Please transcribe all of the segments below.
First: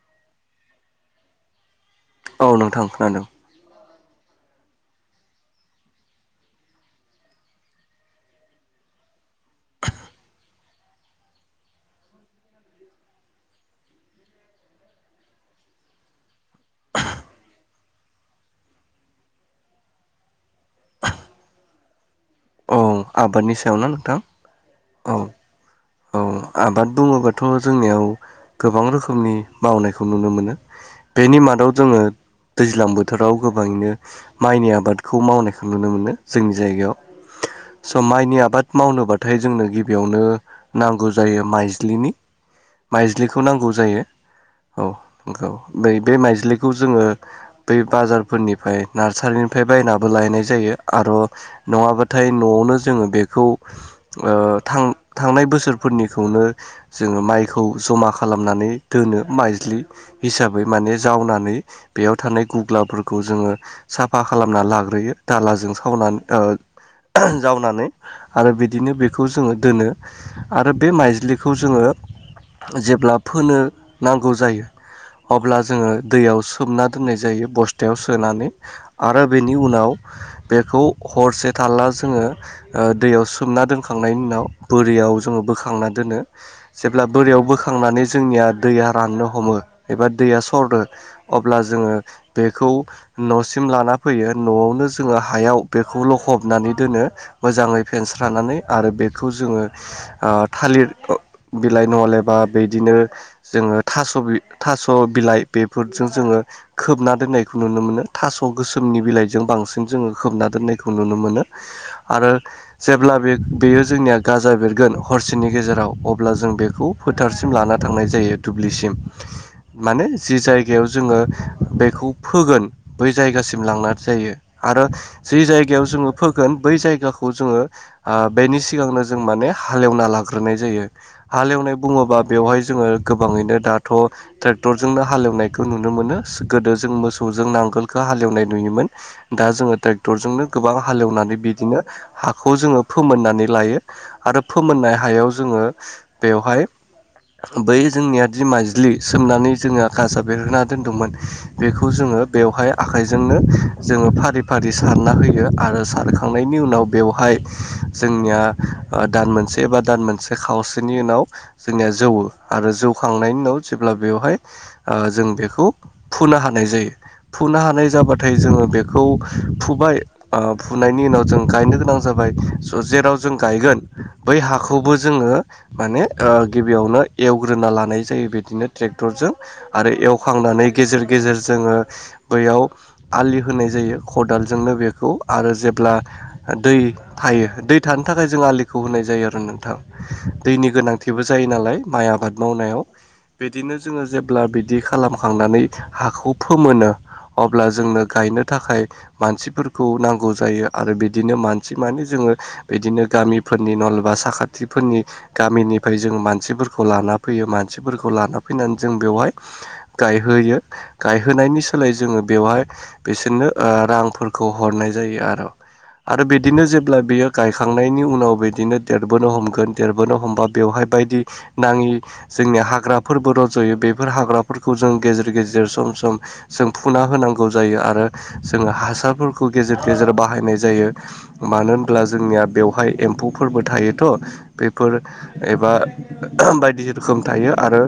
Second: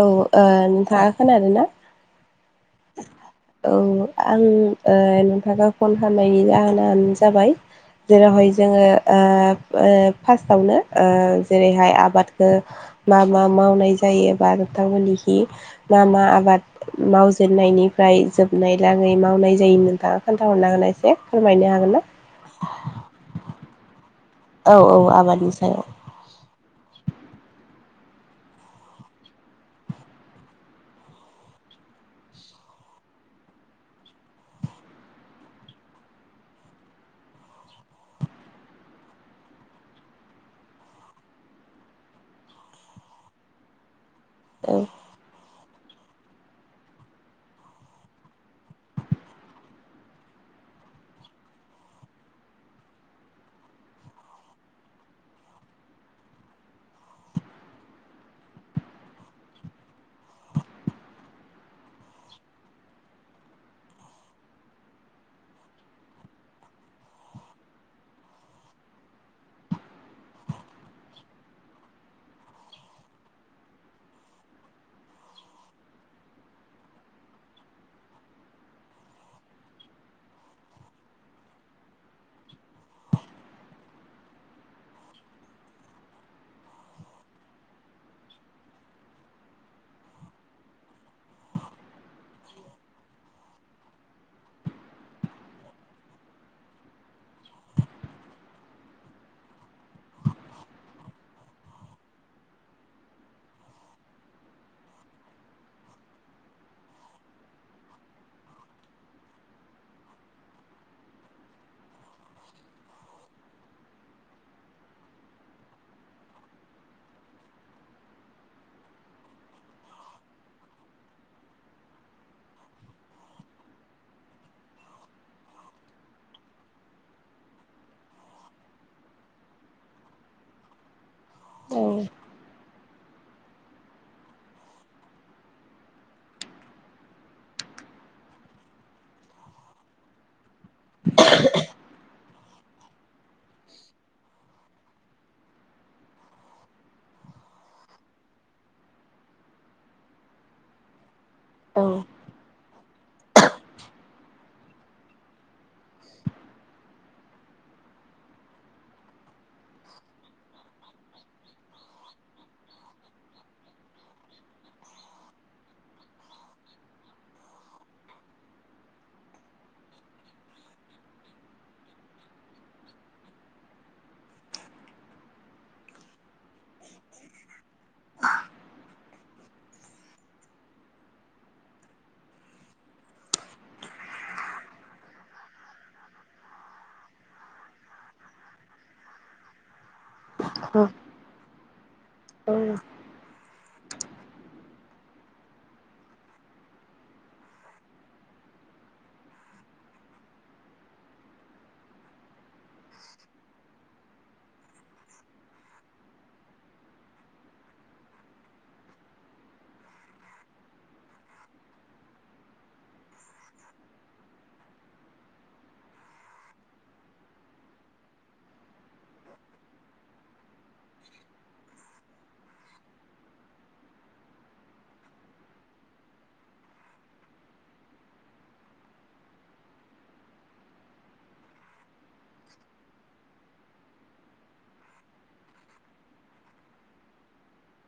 औ ओ नोंथाङा खोनादोना औ नोंथां खोनादों आं ओ नोंथानो फन खामनायनि जाहोनानो जाबाय जेरावहाय जोङो ओ फास्टआवनो ओ जेरैहाय आबादखो मा मा मावनाय जायो बा नोथां मोननिखि मा मा आबाद मावजेननायनिफ्राय जोबनाय लागै माव नाय जायो नोंथाङा खोन्थाहरनो हागोना एसे फोरमायनो हागोन ना औ आबादनि सायाव ना नोंथां औ औ आबादनि सायाव औ आबाद बुङोबाथ' जोंनियाव गोबां रोखोमनि मावनायखौ नुनो मोनो बेनि मादाव जोङो दैज्लां बोथोराव गोबाङैनो माइनि आबादखौ मावनायखो नुनो मोनो जोंनि जायगायाव स' माइनि आबाद मावनोबाथाय जोंनो गिबियावनो नांगौ जायो माइज्लिनि माइज्लिखौ नांगौ जायो औ नोंगौ बै बे माइज्लिखौ जोङो बै बाजारफोरनिफाय नार्सारिनिफाय बायनाबो लायनाय जायो आर' नङाबाथाय न'आवनो जोङो बेखौ ओ थां-थांनाय बोसो रफोरनिखौनो जोङो माइखौ जमा खालामनानै दोनो माइज्लि हिसाबै माने जावनानै बेयाव थानाय गुग्लाफोरखौ जोङो साफा खालामना लाग्रोयो दालाजों [unintelligible] ओ जावनानै आरो बिदिनो बेखौ जोङो दोनो आरो बे माइज्लिखौ जोङो जेब्ला फोनो नांगौ जायो अब्ला जोङो दैयाव सोमना दोननाय जायो बस्थायाव सोनानै आरो बेनि उनाव बेखौ हरसे थाल्ला जोङो ओ दैयाव सोमना दोनखांनायनि उनाव बोरियाव जोङो बोखांना दोनो जेब्ला बोरियाव बोखांनानै जोंनिया दैया राननो हमो एबा दै या सरदो अब्ला जोङो बेखौ न'सिम लाना फैयो न'आवनो जोङो हायाव बेखौ लखबनानै दोनो मोजाङै फेनस्रानानै आरो बेखौ जोङो ओ थालिर बिलाइ नहलेबा बेदिनो जोङो थास' बि थास' बि लाइ बेफोरजों जोङो खोबना दोननायखो नुनो मोनो थास' गोसोमनि बिलाइजों बांसिन जोङो खोबना दोननायखौ नुनो मोनो आरो जेब्ला बे बेयो जोंनिया गाजा बेरगोन हरसेनि गेजेराव अब्ला जों बेखौ फोथारसिम लाना थांनाय जायो दुब्लिसिम माने जि जायगायाव जोङो बेखौ फोगोन बै जायगासिम लांना जायो आरो जि जायगायाव जोङो फोगोन बै जायगाखौ जोङो ओ बेनि सिगांनो जों माने हालेवना लाग्रोनाय जायो औ हालेवनाय बुङोबा बेवहाय जोङो गोबाङैनो दाथ' ट्रेक्टर जोंनो हालेवनायखौ नुनो मोनो गोदो जों मोसौजों नांगोलखो हालेवनाय नुयोमोन दा जोङो ट्रेक्टरजोंनो गोबां हालेवनानै बिदिनो हाखौ जोङो फोमोननानै लायो आरो फोमोननाय हायाव जोङो बेवहाय बै जोंनियादि माइज्लि सोमनानै जोङा गासा बेरहोना दोनदोंमोन औ बेखौ जोङो बेवहाय आखाइजोंनो जोङो फारि फारि सारना होयो आरो सारखांनायनि उनाव बेवहाय जोंनिया ओ दान मोनसे बा दान मोनसे खावसेनि उनाव जोंनिया जौवो आरो जौखांनायनि उनाव जेब्ला ओ बेवहाय ओ जों बेखौ फुना हानाय जायो फुना हानाय जाबाथाय जोङो बे खौ फुबाय ओ फुनायनि उनाव जों गायनो गोनां जाबाय स जेराव जों गायगोन बै हाखौबो जोङो माने ओ गिबियावनो एवग्रोना लानाय जायो बिदिनो ट्रे क्टरजों आरो एवखांनानै गेजेर गेजेर जोङो बैयाव आलि होनाय जा यो खादालजोंनो बेखौ आरो जेब्ला दै थायो दै थानो थाखाय जों आलि खौ होनाय जायो आरो नोंथां दैनि औ गोनांथिबो जायो नालाय माइ आबाद मावनायाव बिदिनो जोङो जेब्ला बिदि खालामखांनानै हाखौ फोमोनो अब्ला जोंनो गायनो थाखाय मानसिफोरखौ नांगौ जायो आरो बिदिनो मानसि मानि जों बिदिनो गामि फोरनि नलबा साखाथिफोरनि गामिनिफ्राय जों मानसिफोरखौ फैनानै जों बेवहाय गायहोयो गायहोनायनि सोलाय जोङो बेवहाय बिसोरनो ओ रांफोरखौ हरनाय जायो आरो आरो बिदिनो जेब्ला बियो गायखांनायनि उनाव बिदिनो देरबोनो हमगोन देरबोनो हमबा बेवहाय बायदि नाङि जोंनिया हाग्राफोरबो रज'यो बेफोर हाग्राफोरखौ जों गेजेर गेजेर सम सम जों फुना होनो नांगौ जायो आरो जोङो हासारफोरखौ गेजेर गेजेर बाहायनाय जायो मानो होनब्ला जों ज बेवहाय एम्फौ फोरबो थायोथ' बेफोर एबा बायदि रोखोम थायो आरो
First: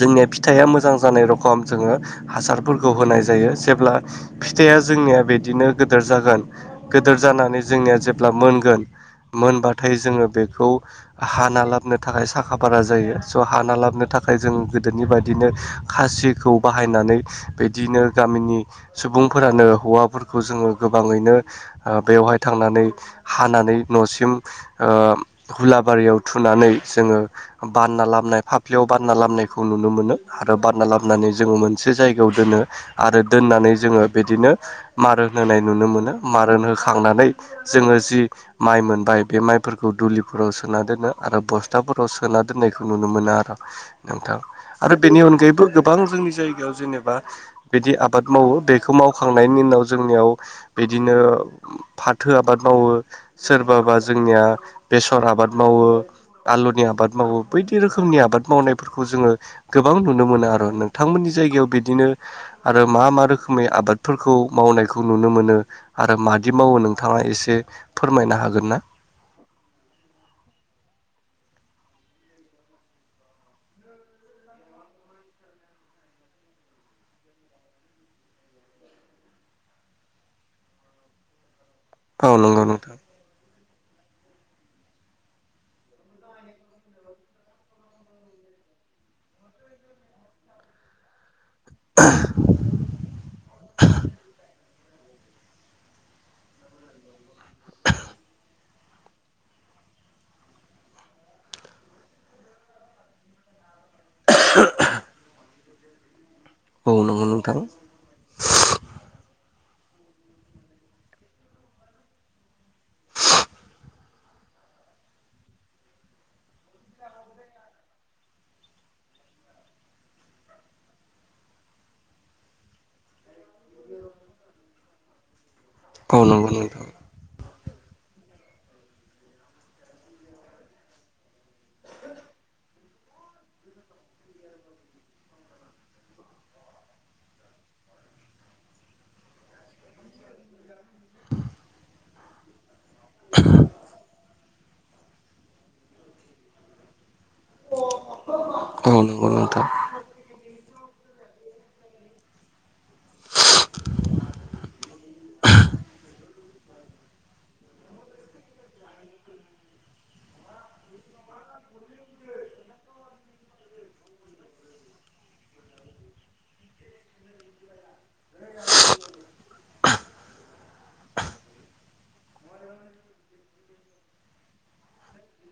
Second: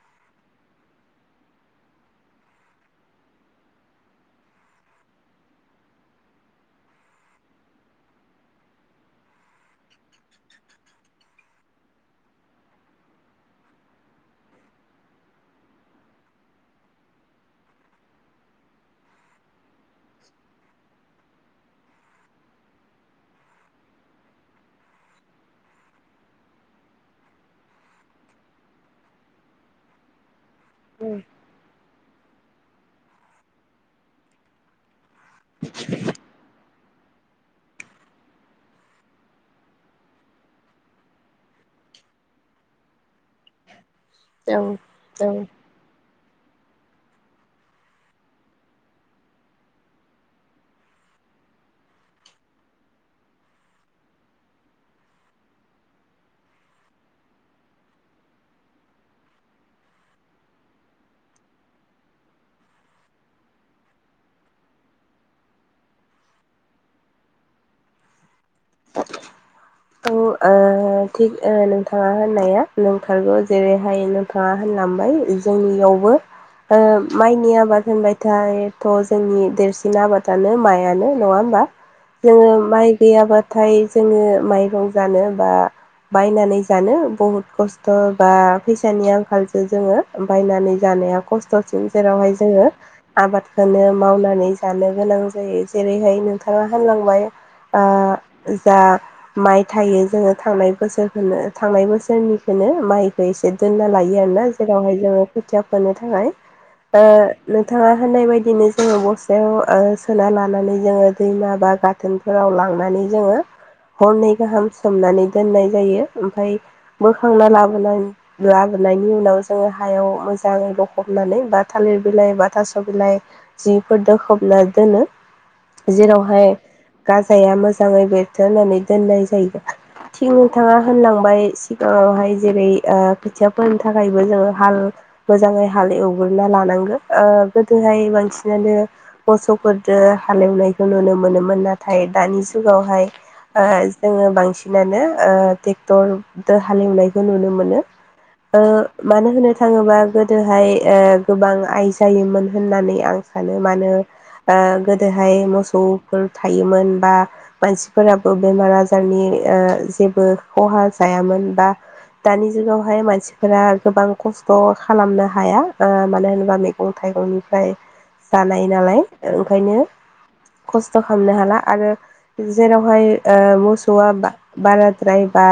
जोंनिया फिथाइया मोजां जानाय रखम जोङो हासारफोरखौ होनाय जायो जेब्ला फिथाइ देया जोंनिया बिदिनो गोदोर जागोन गोदोर जानानै जोंनिया जेब्ला मोनगोन मोनबाथाय जोङो बेखौ हाना लाबनो थाखाय साखा फारा जायो स' हाना लाबनो थाखाय जों गोदोनि बायदिनो खासिखौ बाहायनानै बिदिनो गामिनि सुबुंफोरानो हौवाफोरखौ जोङो गोबाङैनो ओ बेवहाय थांनानै हानानै न'सिम ओ हुलाबारियाव थुनानै जोङो बानना लाबनाय फाफ्लियाव बानना लाबनायखौ नुनो मोनो आरो बानना लाबनानै जोङो मोनसे जायगायाव दोनो आरो दोननानै जोङो बिदिनो मारोन होनाय नुनो मोनो मारोन होखांनानै जोङो जि माइ मोनबाय बे माइफोरखौ दुलिफोराव सोना दोनो आरो बस्थाफोराव सोना दोननायखौ नो नुनो मोनो आरो नोंथां आरो बेनि औ अनगायैबो गोबां जोंनि जायगायाव जेनेबा बिदि आबाद मावो बेखौ मावखांनायनि उनाव जोंनियाव बिदिनो फाथो आबाद मावो सोरबाबा जोंनिया बेसर आबाद मावो आलुनि आबाद मावो बायदि रोखोमनि आबाद मावनायफोरखौ जोङो गोबां नुनो मोनो आरो नोंथांमोननि जायगायाव बिदिनो आरो मा मा रोखोमै आबादफोरखौ मावनायखौ नुनो मोनो आरो मा मादि मावो नोंथाङा एसे फोरमायनो हागोन ना? औ। ओ थिग ओ नोंथाङा होननाया नंथारगौ जेरैहाय नोंथाङा होनलांबाय जोंनियावबो ओ माइनि आबाद होनबथायथ' जोंनि देरसिन आबादानो माइयानो नङा होमबा? औ जोङो नंगौ माइ नोंथां गैयाबाथाय जोङो माइरं जानो बा बायनानै जानो बहुद खस्थ' बा फैसानि आंखालसो जोङो बायनानै जानाया खस्थ'सिन जेरावहाय जोङो आबादखौनो मावनानै जानो गोनां जायो जेरैहाय नोंथाङा होनामलांबाय ओ जा माइ थायो जोङो थांनाय बोसोरखौनो थांनाय बोसोरनिखौनो माइखौ एसे दोनना लायो आरोना जेरावहाय जोङो खोथिया फोनो थाखाय औ ओ नंगौ नोंथां नोंथाङा होननाय बायदिनो जोङो बस ओ ओ सोना लानानै जोङो दैमा बा गाथोनफोराव लांनानै जोङो हरनै गाहाम सोमनानै दोननाय जायो ओमफ्राय बोखांना लाबोन लाबोनाय बेनि उनाव जोङो हायाव मोजाङै बफबनानै बा थालिर बिलाइ बा थास' बिलाइ जि दोखबना दोनो औ जेरावहाय नंगौ नोंथां गाजाया मोजाङै बेरथो होननानै दोननाय जायो। थिग नोंथाङा होनलांबाय सिगाङावहाय जेरै ओ खोथियाफोरनि थाखायबो जोङो हाल मोजाङै हाल एवग्रोना लानांगो ओ गोदोहाय बांसिनानो मोसौफोरजों ओ हालेवनायखौ नुनो मोनोमोन नाथाय दानि जुगावहाय ओ जोङो बांसिनानो ओ ट्रेक्टर दो हालेवनायखौ नुनो मोनो। ओ औ नंगौ मानो होनो नोंथां थाङोबा गोदोहाय गोबां आइ जायोमोन होननानै आं सा नो मानो गोदोहाय मोसौफोर थायोमोन बा मानसिफोरा बेमार आजारनि ओ जेबो खहा जायामोन बा दानि जुगावहाय मानसिफोरा गोबां खस्थ' खालामनो हाया ओ मानो होनोबा मैगं थाइग थाइगंनिफ्राय जानाय नालाय ओंखायनो खस्थ' खालामनो हाला आरो जेरावहाय ओ मोसौआ बाराद्राय बा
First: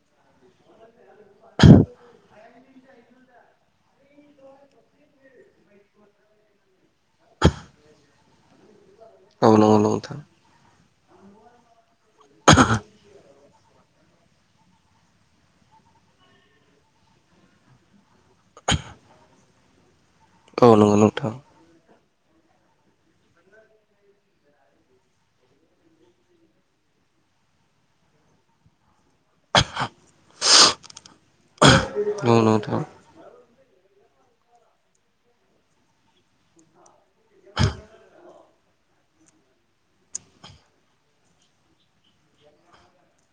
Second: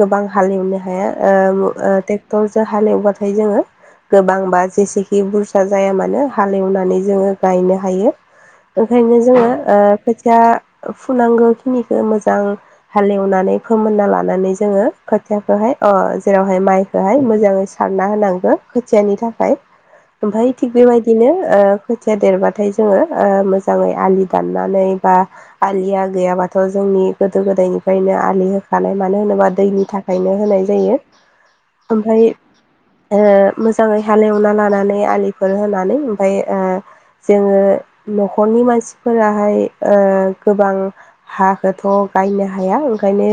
गोबां हालेवनो हाया ओ दरजो हालेवब्लााथाय जोङो गोबांबा जेसेखि बुरजा जाया मानो हालेवनानै जोङो गायनो हायो। ओंखायनो औ जोङो नंगौ नोंथां खोथिया फुनांगौ खिनि मोजां हालेवनानै फोमोनना लानानै जोङो खोथियाखौहाय ओ जेरावहाय माइ खौहाय मोजाङै सारना होनांगौ खोथियानि थाखाय ओमफाय औ थिग नंगौ बेबायदिनो नोंथां ओ खोथिया देरबाथाय जोङो मोजाङै आलि दाननानै बा आलिया गैयाबाथाय थ' जोंनि गोदो गोदायनिफ्रायनो आलि होखानाय मानो होनोबा दैनि थाखायनो होनाय जायो। ओमफाय औ नोंथां ओ मोजाङै हालेवना लानानै आलिफोर होनानै ओमफाय जोङो न'खरनि नि मानसिफोराहाय ओ गोबां हाखौथ' गायनो हाया ओंखायनो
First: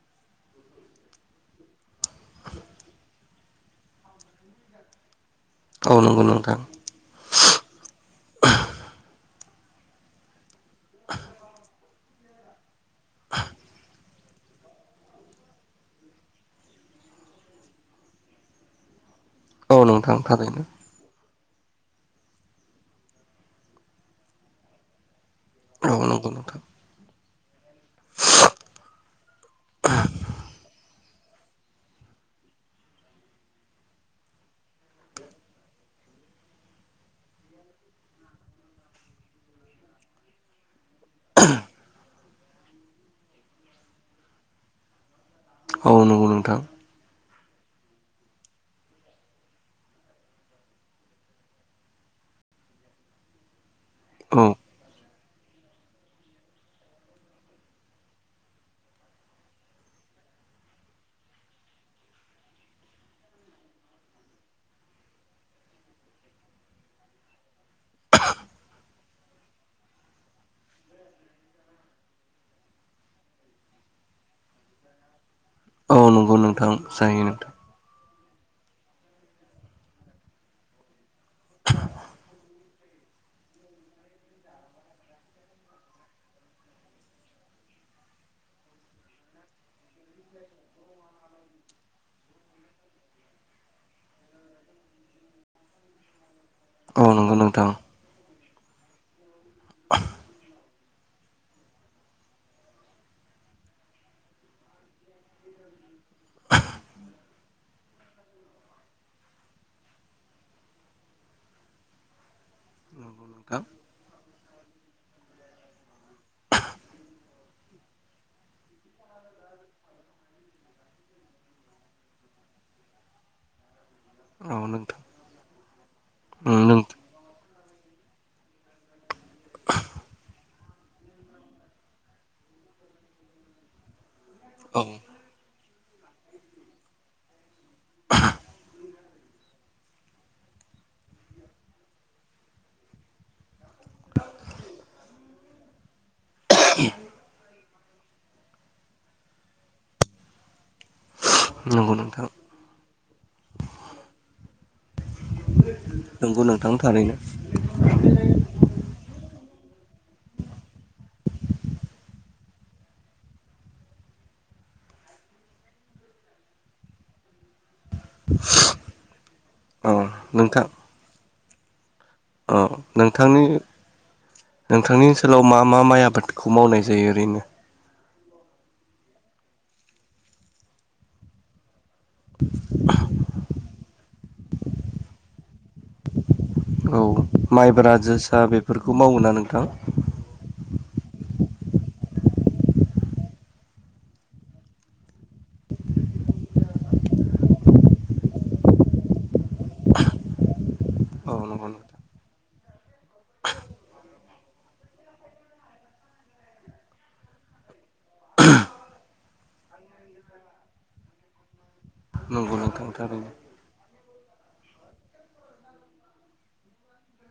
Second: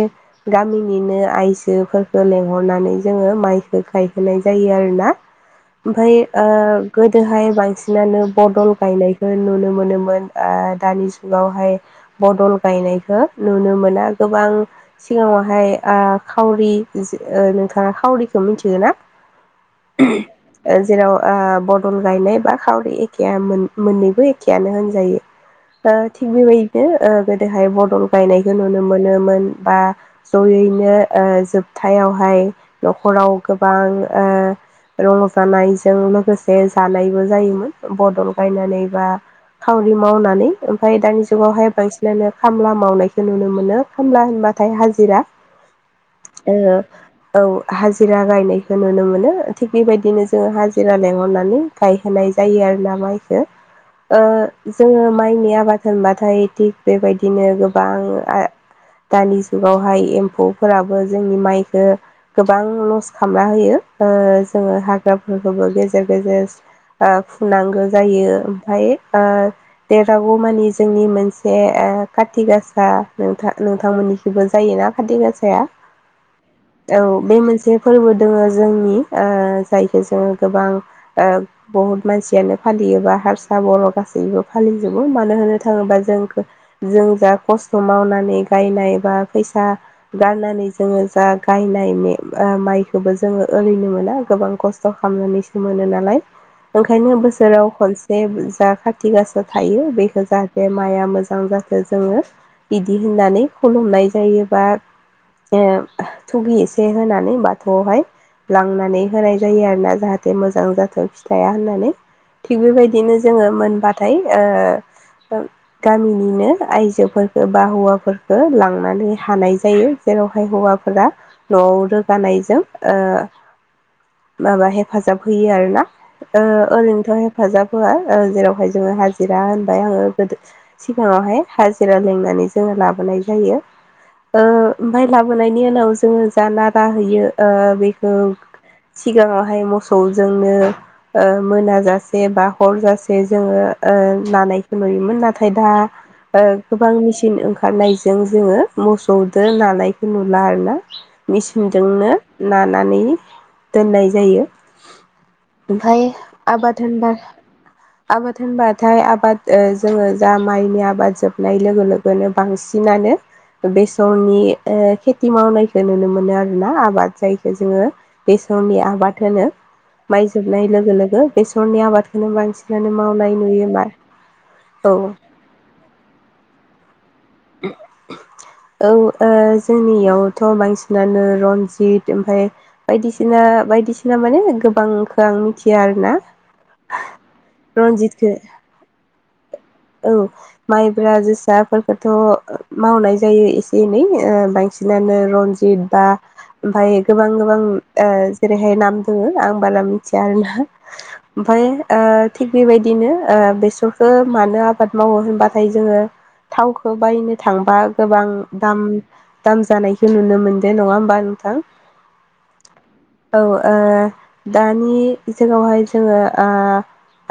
गामिनिनो आइजोफोरखौ लेंहरनानै माइखौ गायहोनाय जायो आरोना औ ओमफ्राय नंगौ नोंथां गोदोहाय बांसिनानो बदल गायनायखौ नुनो मोनोमोन दानि जुगावहाय बदल बायनायखौ नुनो मोना गोबां सिगाङावहाय खावरि न खावरिखौ मिथिगोना औ नोंथां थारैनो ओ बदल गायनाय बा खावरि एखेया मोननैबो एखेयानो होनजायो औ थिग नंगौ नोंथां बेबायदिनो ओ गो दोहाय बदल गायनायखौ नुनो मोनोमोन बा जयैनो जोबथायावहाय न'खराव गोबां ओ रंजानायजों लोगोसे जानायबो जायोमोन बदल गायनानै बा खावरि मावनानै ओमफाय दानि जुगावहाय बांसिन बिनो खामला मावनायखौ नुनो मोनो खामला होनबाथाय हाजिरा औ नंगौ ओ नोंथां औ हाजिरा गायनायखौ नुनो मोनो थिग बेबायदिनो जोङो हाजिरा लेंहरनानै गायहोनाय जायो आरोना माइखौ औ जोङो माइनि आबाद होनबाथाय। बेबायदिनो गोबां दानि जुगावहाय एम्फौफोराबो जोंनि माइख गोबां लस खालामना होयो। जोङो हाग्राफोरखौबो गेजेर गेजेर फुनांगौ जायो ओमफाय देरागौमानि जोंनि मोनसे ओ कारत गासा नों-नोंथांमोननिखबो जायोना कत गासा या औ नंगौ नोंथां औ जायो बे नोंथां मोनसे फोरबो दोङो जोंनि जायखौ जोङो गोबां बहुत मानसियानो फालियोबा हारसा बर' गासैबो फालिजोबो मानो होननो थाङोबा जों जों जा खस्थ' मावनानै गायनाय बा फैसा गारनानै जोङो जा गायनाय माइखौबो जोङो ओरैनो मोना गोबां खस्थ' खालामनानैसो मोनो नालाय औ ओंखायनो नंगौ नोंथां बोसोराव खनसे जा खाथि गासा थायो बेखौ जाहाथे माइआ मोजां मोजां जाखो जोङो बिदि होननानै खुलुमनाय जायोबा ओ थुगि एसे होनानै बाथौआवहाय लांनानै होनाय जायो आरोना जाहाथे मोजां जाथों फिथाया होननानै थिग बेबाय दिनो नंगौ जोङो नोंथां मोनबाथाय गामि बिनो आइजोफोरफोरखौ बा हौवाफोरफोरखौ लांनानै हानाय जायो जेरावहाय हौवाफोरा न'आव रोगानायजों औ माबा नोंथां हेफाजाब होयो आरो [unintelligible] ओ उम नों ओरैनोथ' हेफाजाब होआ जेरावहाय जोङो हाजिरा होनबाय आङो गोदो सिगाङावहाय हाजिरा लेंनानै जोङो लाबोनाय जायो औ ओमफ्राय लाबोनाय बिनि उनाव जोङो जा नारा होयो ओ बेखौ सिगाङावहाय मोसौजोंनो मोनाजासे बा हर जासे जोङो ओ लानायखौ नुयोमोन नाथाय दा ओ गोबां मेचिन ओंखारनायजों जोङो मोसौजोंदो नानायखौ नुला आर ना नंगौ मेचिनजोंनो नोंथां नानानै दोननाय जायो ओमफफ्राय नंगौ नोंथां आबाद होनबा थारैनो आबाद होनबाथाय आबाद ओजोङो जा माइनि आबाद जोबनाय लोगो लोगोनो बांसिनानो बेसरनि ओ- खेथि मावनायखौ नुनो मोनो आरोना आबाद जायखौ जोङो बे जनि आबाद होनो औ माइ नोंथां जोबनाय लोगो लोगो बेसरनि आबादखौनो औ बांसिनानो मावनाय नोंथांनि नुयो मा औ नोंथांनि ओनसोलाव मा मा माइ आबादखौ मावनाय जायो ओरैनो? औ ओ जोंनियावथ' बांसिनानो रनजित ओमफफ्राय बायदिसिना बायदिसिना माने गोबांखो आं मिथिया आर ना औ माइब्रा जोसा बेफोरखौ मावो ना नोंथां? औ माइब्रा जोसा फो थ' मावनाय जायो एसे एनै ओ बांसिनानो रनजित बा ओमफफ्राय गोबां गोबां ओ- जेरैहाय नाम दङ आं बाला मिथिया आर ना औ ओमाय नंगौ नोंथां ओ- थिग बेबायदिनो ओ- बेसरखौ मानो आबाद मावो होनबाथाय जोङो थावखौ बायनो थांबा गोबां दाम दाम जानायखौ नुनो मोनदों नङा होमबा नोंथां? नंगौ न थांथारनो औ ओ दानि जुगावहाय जोङो ओ-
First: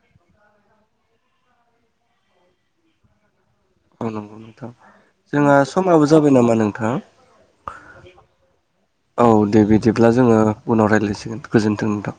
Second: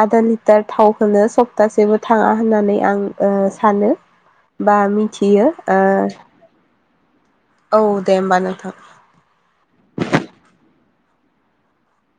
आधा लिटार थाव होनो सप्तासेबो थाङा होननानै आं ओ- सानो औ नंगौ नोंथां बा मिथियो जोंहा समाबो ओ जाबाय नामा नोंथां औ दे होमबा नोंथां। औ दे बिदिब्ला जोङो उनावाय रा गोग्लैसिगोन गोजोन्थों नोंथां